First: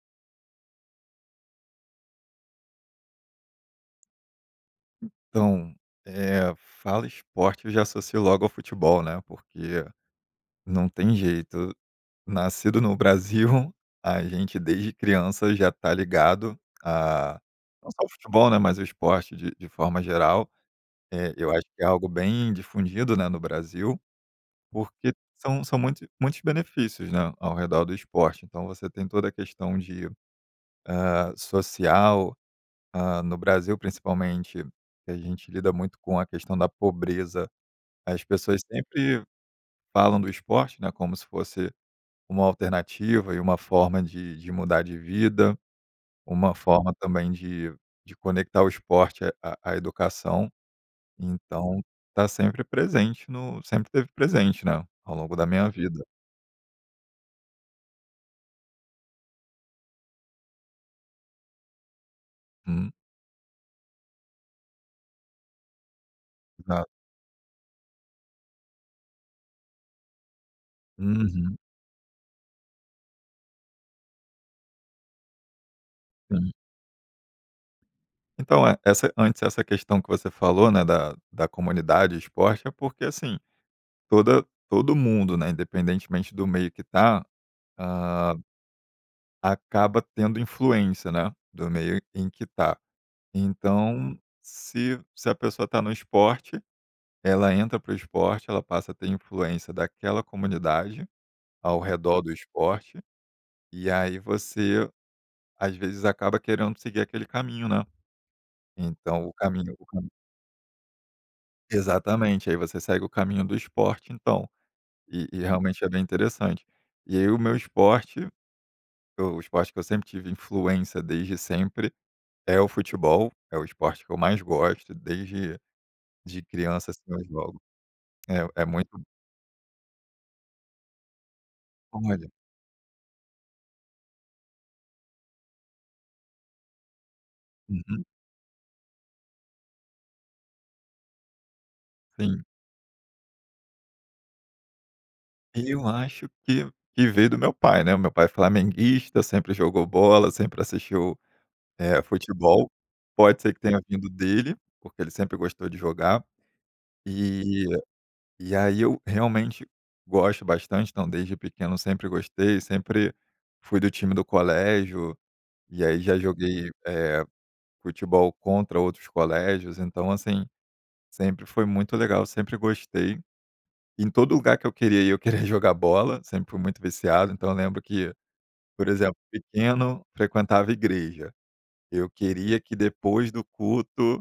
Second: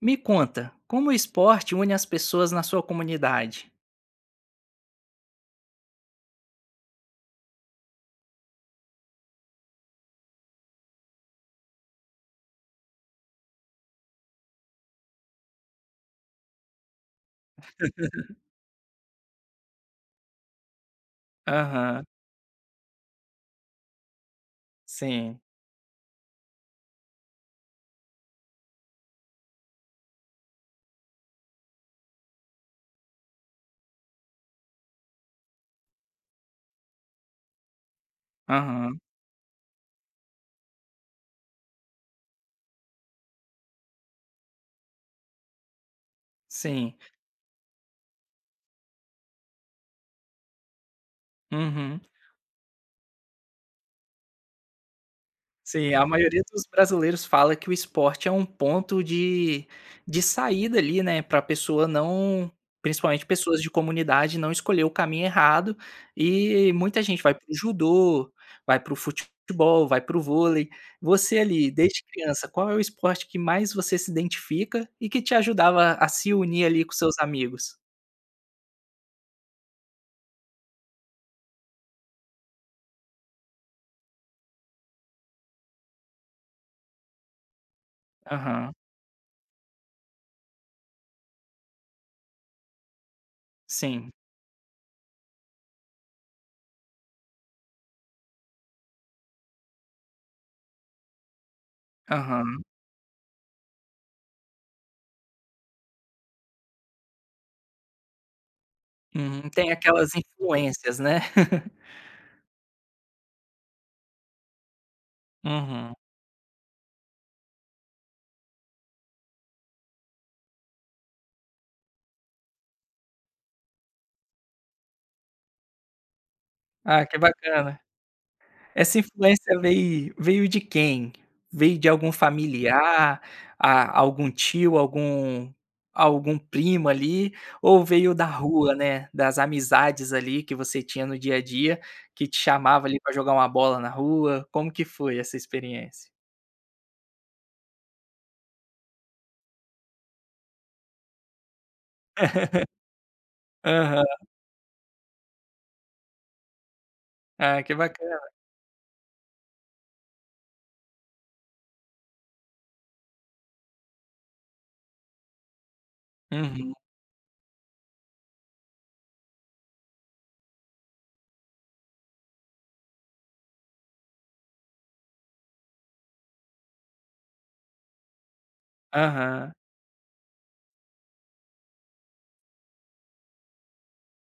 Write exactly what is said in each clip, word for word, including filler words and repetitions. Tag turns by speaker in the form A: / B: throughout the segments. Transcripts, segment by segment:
A: Me conta, como o esporte une as pessoas na sua comunidade?
B: Então, eh, fala "esporte" eu já associo logo ao futebol, né, porque não tem jeito, nascido no Brasil a gente desde criança já tá ligado a não só o futebol né, mas o esporte de de forma geral, eh, eu acho que é
A: Aham.
B: algo bem difundido né, no Brasil, porque
A: Sim.
B: são são muitos muitos benefícios, né, ao redor do esporte. Então você tem toda a questão de eh, social, ah, no Brasil principalmente, que a gente lida muito com a questão da pobreza, as pessoas
A: Aham.
B: sempre falam do esporte, né, como se fosse uma alternativa e uma forma de de mudar de vida, uma forma
A: Sim.
B: também de de conectar o esporte à à à educação. Então
A: Uhum.
B: tá sempre presente no sempre esteve presente, né, ao longo da minha
A: Sim,
B: vida.
A: a maioria dos brasileiros fala que o esporte é um ponto de de saída ali, né, pra pessoa não
B: Hum.
A: principalmente pessoas de comunidade não escolher o caminho errado, e
B: É.
A: muita gente vai para o judô, vai para o fute futebol, vai para o vôlei. Você
B: Uhum.
A: ali, desde criança, qual é o esporte que mais você se identifica e que te ajudava a se
B: Sim.
A: unir ali com seus amigos?
B: Então, e essa antes, essa questão que você falou, né, da da comunidade e esporte, é porque, assim, toda todo mundo, né, independentemente do meio que tá, ah
A: Aham.
B: acaba tendo influência, né, do meio em q em que tá.
A: Sim.
B: Então se se a pessoa tá no esporte, ela entra para o esporte, ela passa a ter influência daquela comunidade, ao redor do
A: Aham.
B: esporte, e aí você, às vezes, acaba querendo seguir aquele caminho, né, então o
A: Uhum. Tem
B: caminho [unintelligible]
A: aquelas influências, né.
B: Exatamente. Aí você segue o caminho do esporte. Então e e realmente é
A: Uhum.
B: bem interessante. E aí o meu esporte eu o esporte que eu sempre tive influência desde sempre, é o futebol, é o esporte que eu mais gosto, desde de criança, assim,
A: Ah, que
B: eu jogo.
A: bacana.
B: É, é
A: Essa
B: muito
A: influência vei veio de quem? Veio de algum
B: Olha
A: familiar, a algum tio, algum algum primo ali, ou
B: Uhum.
A: veio da rua, né, das amizades ali que você tinha no dia a dia que te
B: Sim.
A: chamava ali pra jogar uma bola na rua, como que foi essa
B: Eu
A: experiência?
B: acho que que veio do meu pai, né, o meu pai é flamenguista, sempre jogou bola, sempre assistiu, eh, futebol. Pode ser que tenha
A: Aham.
B: vindo dele, porque ele sempre gostou de jogar,
A: Ah,
B: e
A: que bacana.
B: e aí eu realmente gosto bastante, então desde pequeno eu sempre gostei, sempre fui do time do colégio, e aí já joguei,
A: Uhum.
B: eh, futebol contra outros colégios, então assim, sempre foi muito legal, sempre gostei. Em todo lugar que eu queria ir eu queria jogar bola, sempre fui muito viciado. Então eu lembro que, por exemplo,
A: Aham.
B: pequeno frequentava igreja, eu queria que depois do culto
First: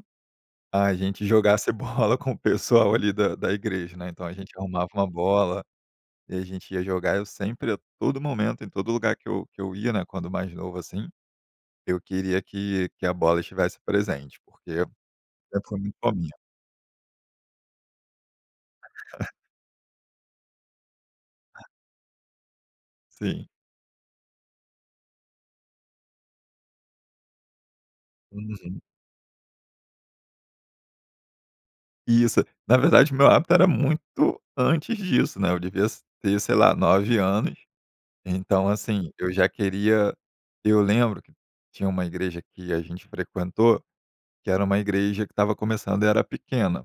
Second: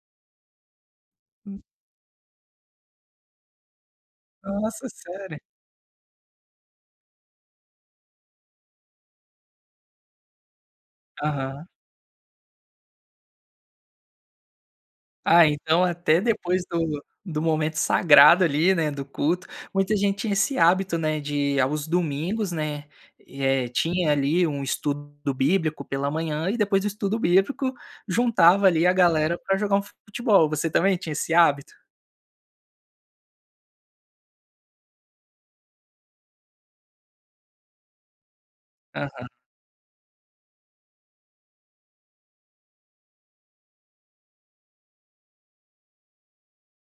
B: a gente
A: Hum.
B: jogasse bola com o pessoal ali da da igreja, né, então a gente arrumava
A: Nossa,
B: uma
A: sério?
B: bola e a gente ia jogar. Eu sempre a todo momento, em todo lugar que eu que eu ia, né, quando mais novo, assim,
A: Aham.
B: eu queria que que a bola estivesse presente, porque
A: Ah,
B: sempre fui
A: então
B: muito
A: até
B: fominha.
A: depois do do momento sagrado ali, né, do culto, muita gente tinha esse hábito, né, de
B: Hã.
A: aos domingos né,
B: Sim.
A: eh, tinha ali um estudo bíblico pela manhã e depois do estudo bíblico, juntava
B: Uhum.
A: ali a galera pra jogar um futebol. Você também tinha esse hábito?
B: Isso. Na verdade, o meu hábito era muito antes disso, né, eu devia s ter, sei lá, nove anos. Então, assim,
A: Aham.
B: eu já queria eu lembro que tinha uma igreja que a gente frequentou, que era uma igreja que estava começando e era pequena.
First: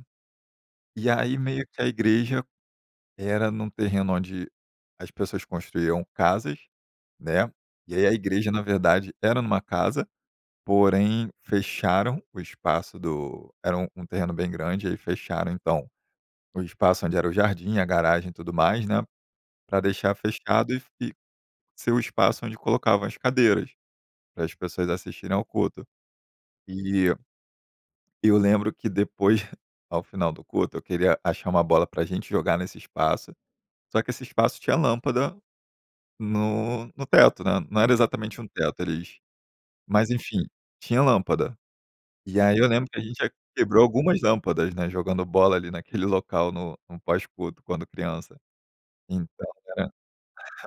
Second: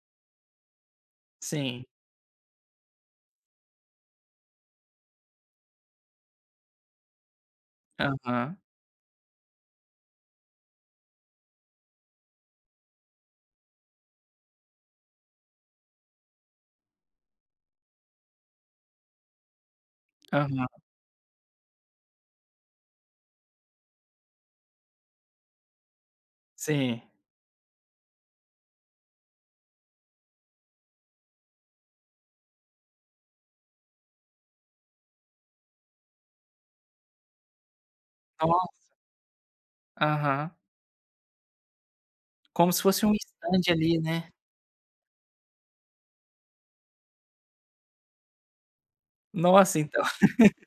B: E aí meio que a
A: Sim.
B: igreja era num terreno onde as pessoas construíam casas, né, e aí a igreja,
A: Aham.
B: na verdade, era numa casa, porém fecharam o espaço do era um um terreno bem grande, aí fecharam então o espaço onde era o jardim e a garagem e tudo mais. né, pra deixar
A: Aham.
B: fechado e f e ser o espaço onde colocavam as cadeiras, para as pessoas assistirem ao culto.
A: Sim.
B: E eu lembro que depois, ao final do culto, eu queria achar uma bola pra gente jogar nesse espaço, só que esse espaço tinha lâmpada no no teto, né. Não era exatamente um
A: Nossa!
B: teto, eles mas, enfim,
A: Aham.
B: tinha lâmpada. E aí eu
A: Como se
B: lembro que a
A: fosse um
B: gente já
A: estande
B: quebrou
A: ali,
B: algumas
A: né?
B: lâmpadas, né, jogando bola ali naquele local no no pós culto quando criança. Então
A: Nossa!
B: era
A: Então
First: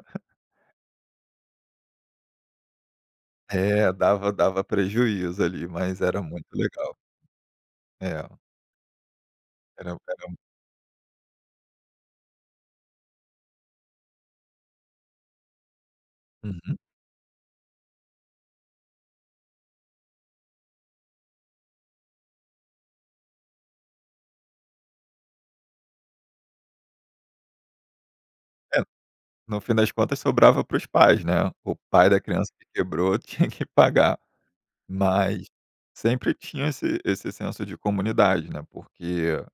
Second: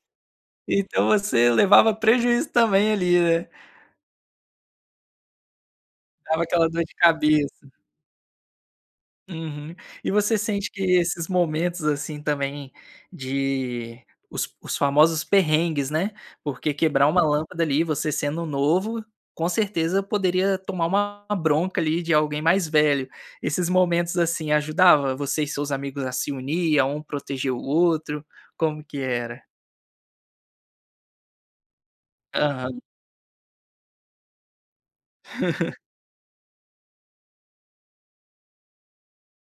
A: então você levava prejuízo também ali, né.
B: É, dava dava prejuízo ali, mas era
A: Dava
B: muito
A: aquela dor
B: legal.
A: de cabeça.
B: É.
A: Uhum.
B: Eram
A: E
B: eram
A: você sente que esses momentos, assim, também, de os os famosos perrengues, né, porque
B: Uhum.
A: quebrar uma lâmpada ali, você sendo novo, com certeza, poderia tomar uma bronca ali de alguém mais velho. Esses momentos, assim, ajudava você e seus amigos a se unir, a um proteger o outro?
B: É,
A: Como que era?
B: no fim das contas, sobrava para os pais, né. O pai da criança que
A: Aham.
B: quebrou tinha que pagar. Mas sempre tinha esse esse senso de comunidade, né, porque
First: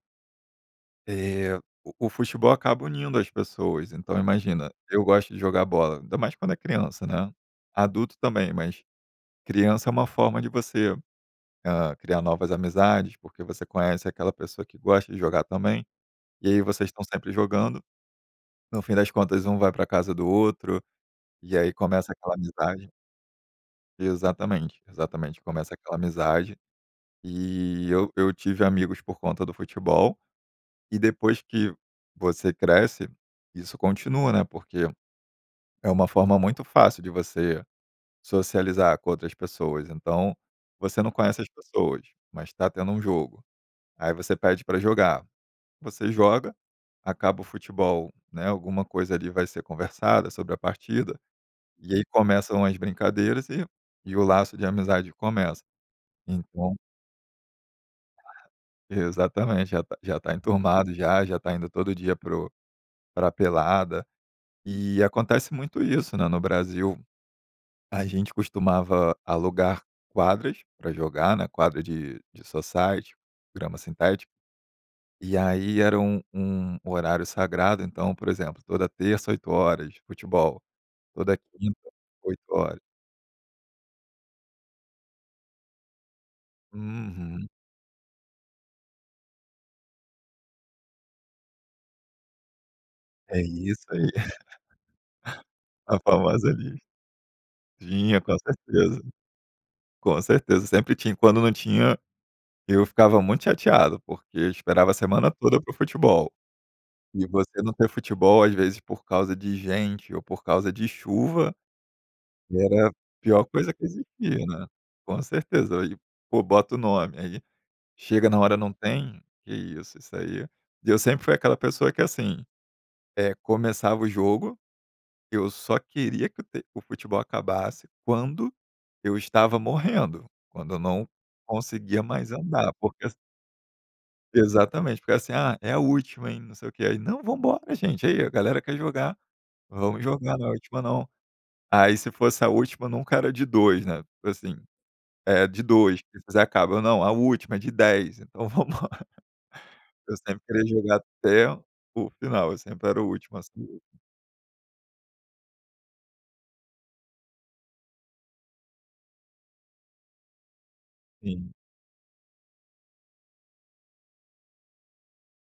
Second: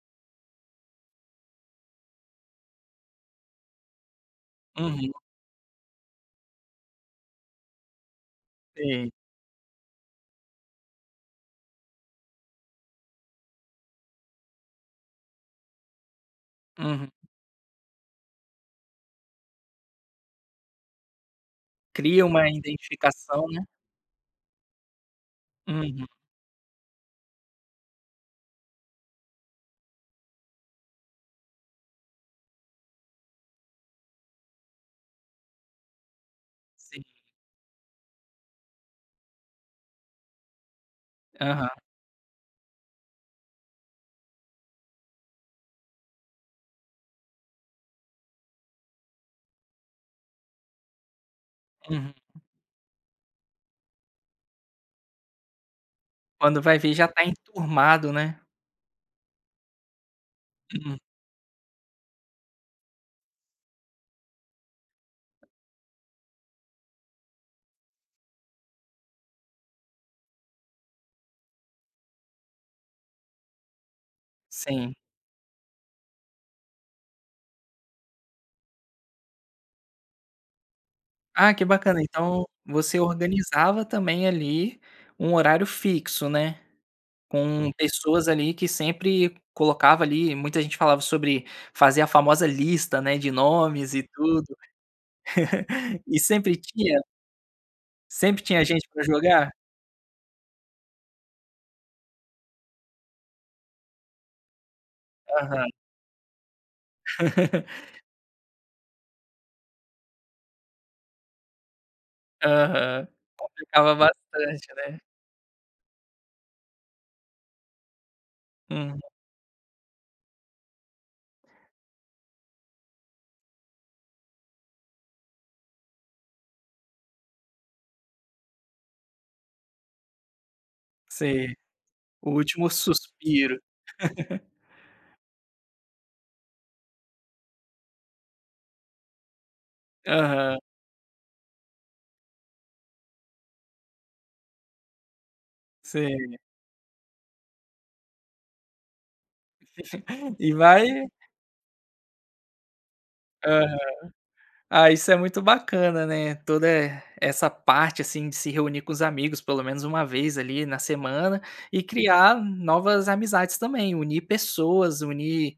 B: eh, o o futebol acaba unindo as pessoas. Então, imagina: eu
A: Uhum.
B: gosto de jogar bola, ainda mais quando é criança, né, adulto também, mas
A: Sim.
B: criança é uma forma de você, eh, criar novas amizades, porque você conhece aquela pessoa que gosta de jogar também, e aí vocês estão
A: Uhum.
B: sempre jogando. No fim das contas, um vai pra casa do outro e, aí, começa
A: Cria
B: aquela
A: uma
B: amizade.
A: identificação, né.
B: Exatamente, exatamente, começa aquela
A: Uhum.
B: amizade. E eu eu tive amigos por conta do futebol e, depois que você cresce, isso continua, né, porque é uma forma muito fácil
A: Sim.
B: de você socializar com outras pessoas. Então, você não conhece as
A: Aham.
B: pessoas, mas tá tendo um jogo, aí você pede pra jogar, você joga, acaba o futebol, né, alguma coisa, ali, vai ser conversada sobre a partida e, aí,
A: Uhum.
B: começam as brincadeiras e e o laço de amizade começa.
A: Quando
B: Então
A: vai ver, já tá enturmado né.
B: Exatamente, já tá já tá enturmado,
A: Hum.
B: já, já tá indo todo dia para o para a pelada. E acontece muito isso, né, no Brasil. A gente costumava alugar quadras pra jogar, né, quadra de de society, grama sintética,
A: Sim.
B: e aí era um um horário sagrado. Então, por exemplo, toda terça, oito horas, futebol, toda
A: Ah, que
B: quinta,
A: bacana.
B: oito
A: Então,
B: horas.
A: você organizava, também, ali, um horário fixo, né.
B: Uhum.
A: Com pessoas ali que sempre colocava ali muita gente falava sobre fazer a famosa lista, né, de
B: É isso
A: nomes e
B: aí.
A: tudo.
B: A
A: E
B: famosa
A: sempre
B: lis
A: tinha?
B: tinha, com
A: Sempre tinha gente
B: certeza.
A: pra jogar?
B: Com certeza, sempre tinha, e, quando não tinha, eu ficava muito chateado, porque eu esperava a semana toda
A: Aham.
B: para o futebol. E você não ter futebol, às vezes, por causa de gente ou por causa de chuva, era a
A: Aham,
B: pior coisa que
A: complicava
B: existia, né,
A: bastante né.
B: com certeza. E, pô, bota o nome aí, chega na hora, não
A: Hum.
B: tem, que isso, isso aí E eu sempre fui aquela pessoa que, assim, eh, começava o jogo, eu só queria que o ter o futebol acabasse quando eu estava morrendo, quando eu não
A: Sei.
B: conseguia
A: O
B: mais
A: último
B: andar. Porque as
A: suspiro.
B: Exatamente, porque, assim: "Ah, é a última, hein, não sei o que". E aí: "Não, vamos embora, gente! Aí, a galera quer jogar, vamos jogar, não é a
A: Aham.
B: última não". Aí, se fosse a última, nunca era de dois, né, tipo assim, é, de dois, quem
A: Sei.
B: fizer acaba. Eu: "Não, a última, é de dez" "Então, vamos embora". Eu sempre
A: E
B: queria
A: vai
B: jogar até o final, eu sempre era o último a
A: Aham.
B: [unintelligible]
A: Ah, isso é muito bacana, né. Toda, eh, essa parte, assim, de se reunir com os amigos pelo menos uma vez ali na semana
B: Sim.
A: e criar novas amizades, também, unir pessoas, unir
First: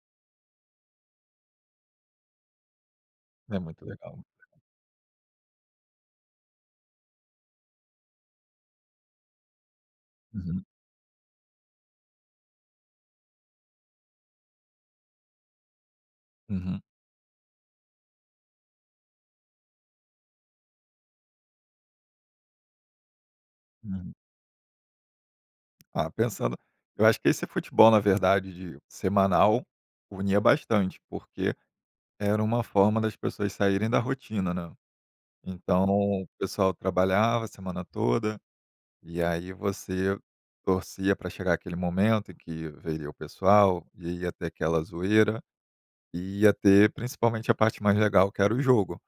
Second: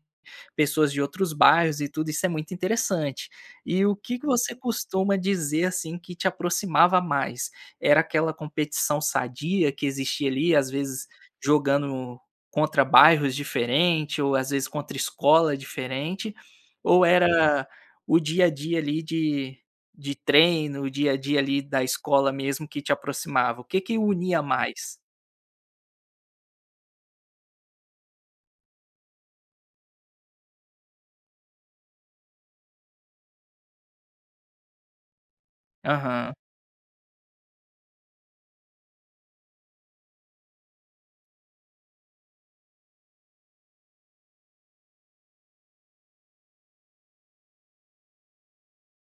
A: pessoas de outros bairros e tudo, isso é muito interessante.
B: É muito
A: E o que
B: legal.
A: que você costuma dizer, assim, que te aproximava mais? Era aquela competição sadia que existia ali,
B: Uhum.
A: às vezes, jogando contra bairros diferentes ou, às vezes, contra escolas diferentes?
B: Uhum.
A: Ou era o dia a dia ali de de treino, o dia a dia ali da escola mesmo que te aproximava? O que que
B: Hum.
A: unia mais?
B: Ah, pensando eu acho que esse futebol, na verdade, de de semanal, unia bastante, porque era uma forma das pessoas saírem da rotina, né. Então o
A: Aham.
B: pessoal trabalhava a semana toda e aí você torcia pra chegar aquele momento em que veria o pessoal e ia ter aquela zoeira e ia ter principalmente a parte mais legal que era o jogo.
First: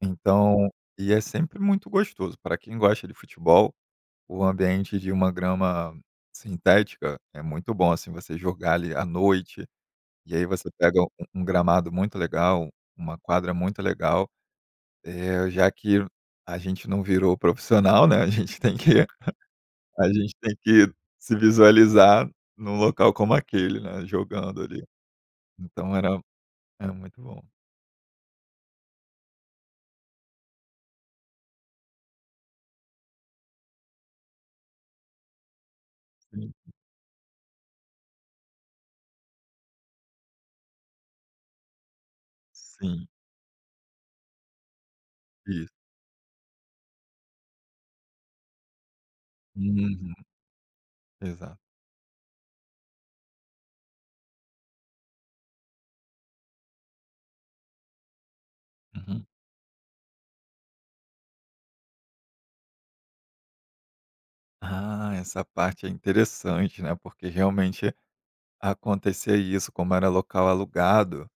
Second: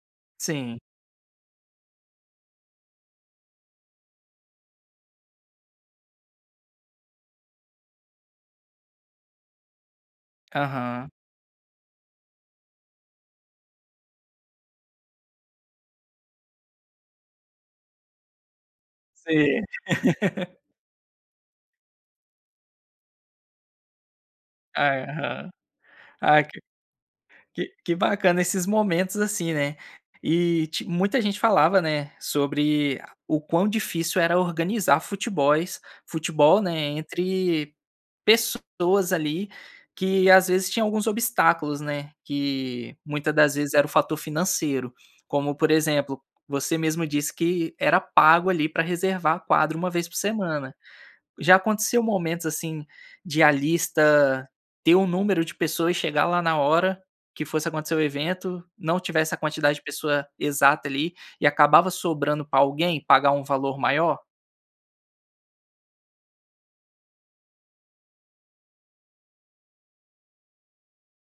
B: Então
A: Sim.
B: e é sempre muito gostoso, pra quem gosta de futebol, o ambiente de uma grama sintética é muito bom, assim, você jogar ali, à noite, e aí você pega um
A: Aham.
B: um gramado muito legal, uma quadra muito legal, eh, já que a gente não virou profissional, né, a gente tem que
A: Sei.
B: a gente tem que se visualizar num local como aquele, né, jogando ali.
A: Aham.
B: Então, era
A: Ai que
B: era muito bom.
A: que que bacana esses momentos, assim, né. E te muita gente falava, né, sobre o quão difícil era organizar futebóis
B: Sim.
A: futebol, né, entre pessoas ali que, às vezes, tinham alguns obstáculos, né, que
B: Sim.
A: muita das vezes era o fator financeiro, como
B: Isso.
A: por exemplo, você mesmo disse, que era pago ali pra reservar a quadra uma vez
B: Uhum.
A: por semana. Já
B: Exato.
A: aconteceu momentos, assim, de a lista ter o número de pessoas e chegar lá na hora que fosse acontecer o evento, não
B: Uhum.
A: tivesse a quantidade de pessoa exata ali e acabava sobrando pra alguém pagar um valor maior?
B: Ah, essa parte é interessante, né, porque, realmente, acontecia isso, como era local alugado,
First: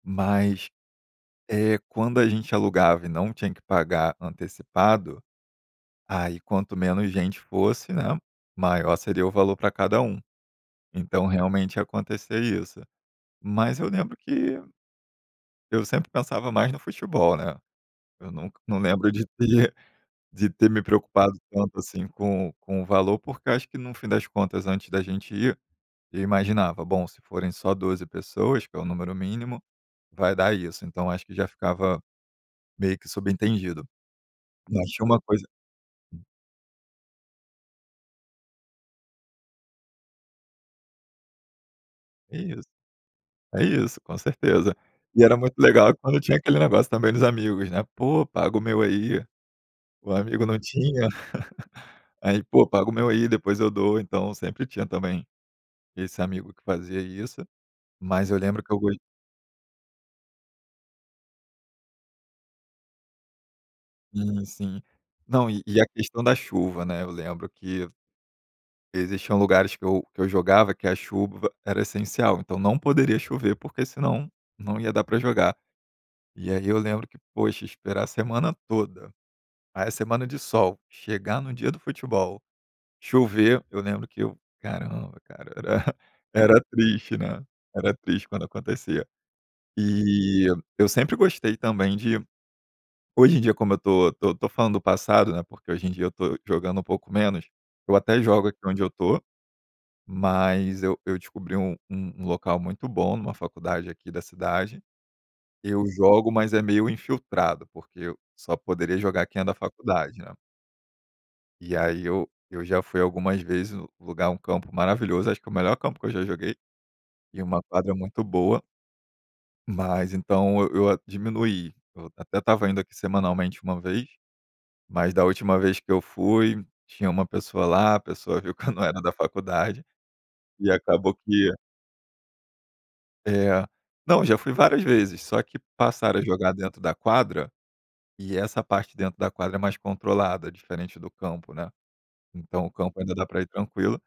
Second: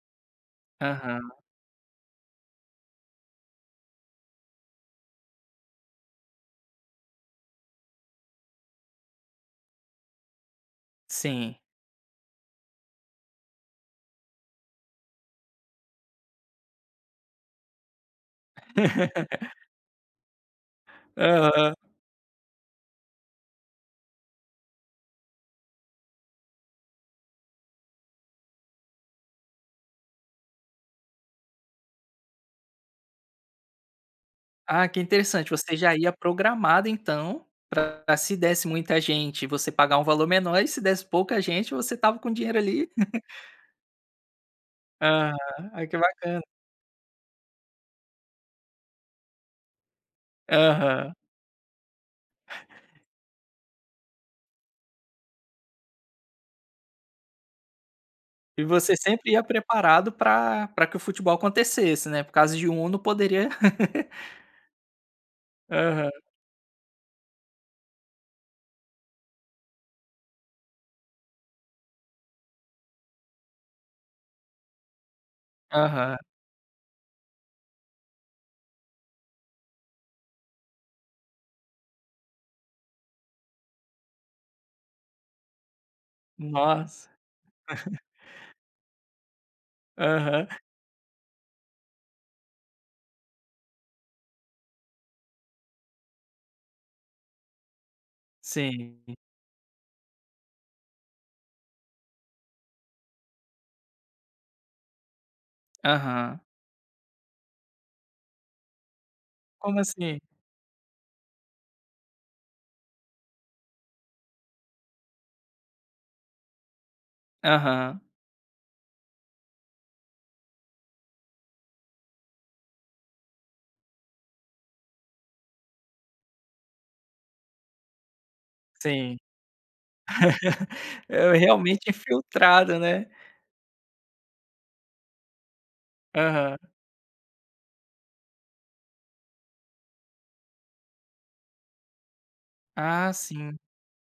B: mas,
A: Aham.
B: eh, quando a gente alugava e não tinha que pagar antecipado, aí quanto menos gente fosse, né, maior seria o valor pra cada um. Então
A: Sim.
B: realmente ia acontecer isso. Mas eu lembro que eu sempre pensava mais no futebol, né. Eu nunca não lembro de ter de ter me preocupado
A: Aham.
B: tanto, assim, com o com o valor, porque acho que, no fim das contas antes da gente ir, eu imaginava: bom se forem só doze pessoas, que é o número mínimo, vai dar isso. Então, acho que já ficava meio que subentendido.
A: Ah,
B: Mas
A: que
B: tinha uma coisa
A: interessante, você já ia programado, então, pra, se desse muita gente, você pagar um valor menor, e se desse pouca gente, você estava com
B: É
A: dinheiro
B: isso.
A: ali
B: É isso, com certeza. E
A: Aham.
B: era muito
A: Ai,
B: legal
A: que
B: quando tinha
A: bacana.
B: aquele negócio também dos amigos né: "Pô, paga o meu aí". O amigo não tinha,
A: Aham.
B: aí: "Pô, paga o meu aí, depois eu dou". Então, sempre tinha também esse amigo que fazia isso. Mas eu lembro
A: E
B: que eu go
A: você sempre ia preparado pra pra que o futebol acontecesse, né, por causa de um não poderia
B: Sim, sim. Não e e a
A: Aham.
B: questão da chuva, né, eu lembro que existiam lugares que eu que eu jogava que a chuva era essencial. Então, não poderia chover, porque senão não ia dar pra jogar.
A: Aham.
B: E aí eu lembro que, poxa, esperar a semana toda, aí a semana de sol, chegar no dia do futebol, chover. Eu lembro que eu: "Caramba, cara". Era era
A: Nossa!
B: triste, né, era triste quando acontecia.
A: Aham.
B: E eu sempre gostei também de hoje em dia, como eu tô tô tô falando do passado, né, porque hoje em dia eu tô jogando um pouco menos. Eu até jogo aqui onde eu
A: Sim.
B: tô, mas eu eu descobri um um um local muito bom numa faculdade aqui da cidade. Eu jogo,
A: Aham.
B: mas é meio infiltrado, porque eu só poderia jogar quem é da
A: Como
B: faculdade,
A: assim?
B: né. E aí eu eu já fui algumas vezes, o lugar é um campo maravilhoso, acho que é o melhor campo que eu já joguei. E uma quadra
A: Aham.
B: muito boa. Mas, então eu eu diminuí. Eu até estava indo aqui semanalmente uma vez, mas da última vez que eu fui, tinha uma pessoa lá, a pessoa viu que eu não era da
A: Sim.
B: faculdade e acabou
A: É,
B: que
A: realmente, infiltrado, né.
B: É. Não, já fui várias vezes só que passaram a jogar
A: Aham.
B: dentro da quadra e essa parte de dentro da quadra é mais controlada, diferente do campo, né. Então o campo
A: Ah,
B: ainda dá pra ir
A: sim.
B: tranquilo,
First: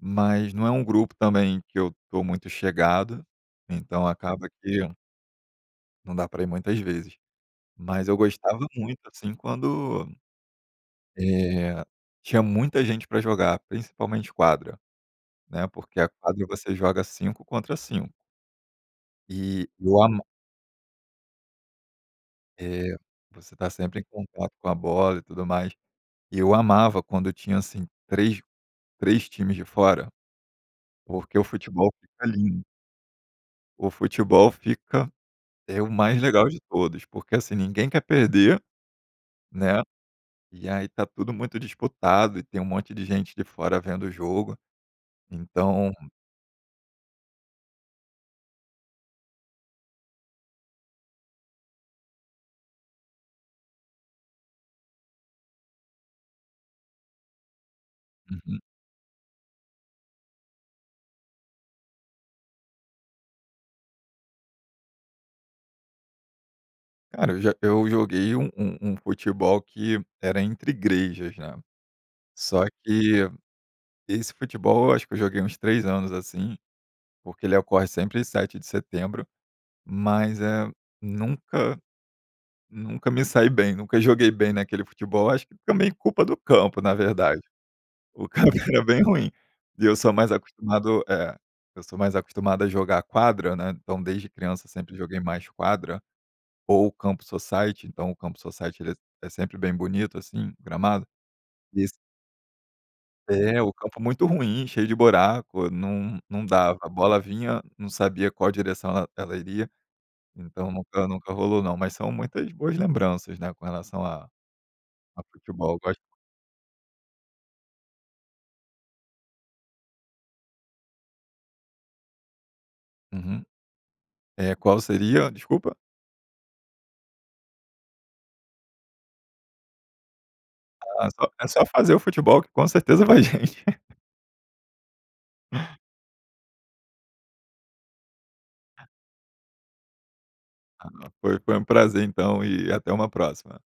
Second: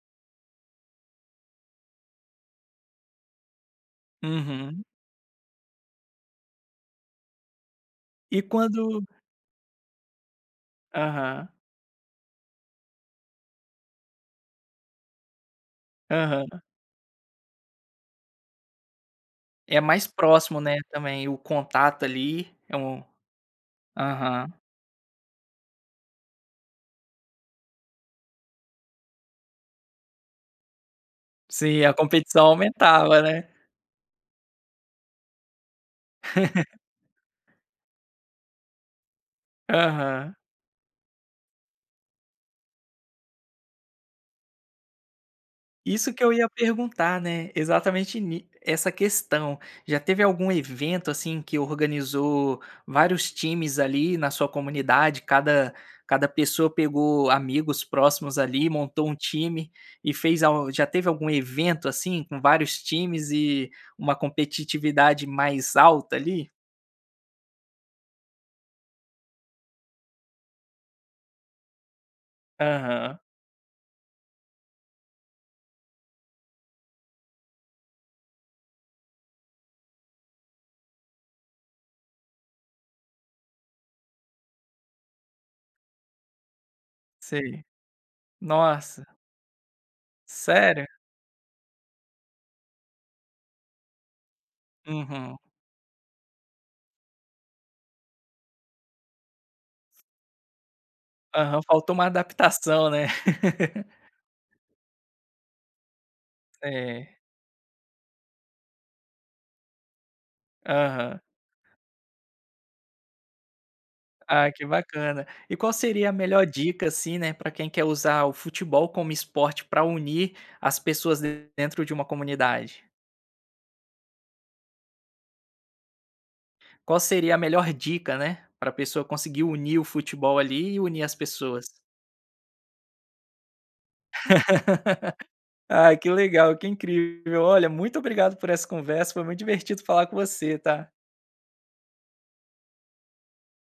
B: mas não é um grupo também que eu tô muito chegado, então acaba que
A: Uhum.
B: não dá pra ir muitas vezes. Mas eu
A: E
B: gostava muito,
A: quando
B: assim, quando,
A: Aham.
B: eh, tinha muita gente pra jogar, principalmente quadra, né, porque a quadra
A: Aham.
B: você joga cinco contra cinco. E
A: É
B: eu
A: mais
B: amo
A: próximo, né, também o contato ali, é
B: É,
A: um
B: você tá sempre em
A: aham.
B: contato com a bola e tudo mais. E eu amava quando eu tinha, assim, três três times de fora, porque o
A: Sim,
B: futebol
A: a
B: fica
A: competição
B: lindo.
A: aumentava, né.
B: O futebol fica é o mais legal de todos, porque assim, ninguém quer perder, né,
A: Aham.
B: e aí tá tudo muito disputado e tem um monte de gente de fora vendo o jogo, então
A: Isso que eu ia perguntar, né, exatamente ni essa questão. Já teve algum evento, assim, que organizou vários times, ali, na sua comunidade, cada cada pessoa pegou amigos próximos,
B: Uhum.
A: ali, e montou um time e fez al já teve algum evento, assim, com vários times e uma competitividade mais alta, ali?
B: Cara, eu já eu joguei um um um futebol que era entre igrejas, já. Só
A: Aham.
B: que esse futebol, eu acho que eu joguei uns três anos, assim, porque ele ocorre sempre sete de setembro, mas, eh, nunca nunca me saí bem, nunca joguei bem naquele futebol, eu acho que também por culpa do campo, na verdade.
A: Sei.
B: O campo é bem
A: Nossa!
B: ruim, e eu sou mais
A: Sério?
B: acostumado é, eu sou mais acostumado a jogar quadra, né, então desde criança sempre joguei
A: Uhum.
B: mais quadra, ou o campo society, então o campo society, ele é é sempre bem bonito assim, o gramado,
A: Aham.
B: e ass
A: Faltou uma adaptação, né.
B: É, o campo é muito ruim, cheio de buraco, não não dava, a
A: É.
B: bola vinha, não sabia qual a direção ela ela iria, então nunca
A: Aham.
B: nunca rolou não, mas são muitas boas lembranças, né, com relação a
A: Ah, que
B: a
A: bacana. E
B: futebol.
A: qual
B: Eu gos
A: seria a melhor dica, assim, né, pra quem quer usar o futebol como esporte pra unir as pessoas den dentro de uma comunidade?
B: Uhum. Eh, qual seria? Desculpa.
A: Qual seria a melhor dica, né, pra pessoa conseguir unir o futebol ali, e unir
B: Ah,
A: as
B: só é só
A: pessoas?
B: fazer o futebol que com certeza vai gente.
A: Ai, que legal, que incrível. Olha, muito obrigado por essa conversa, foi muito divertido falar com você, tá.
B: Foi foi um prazer então, e até uma próxima.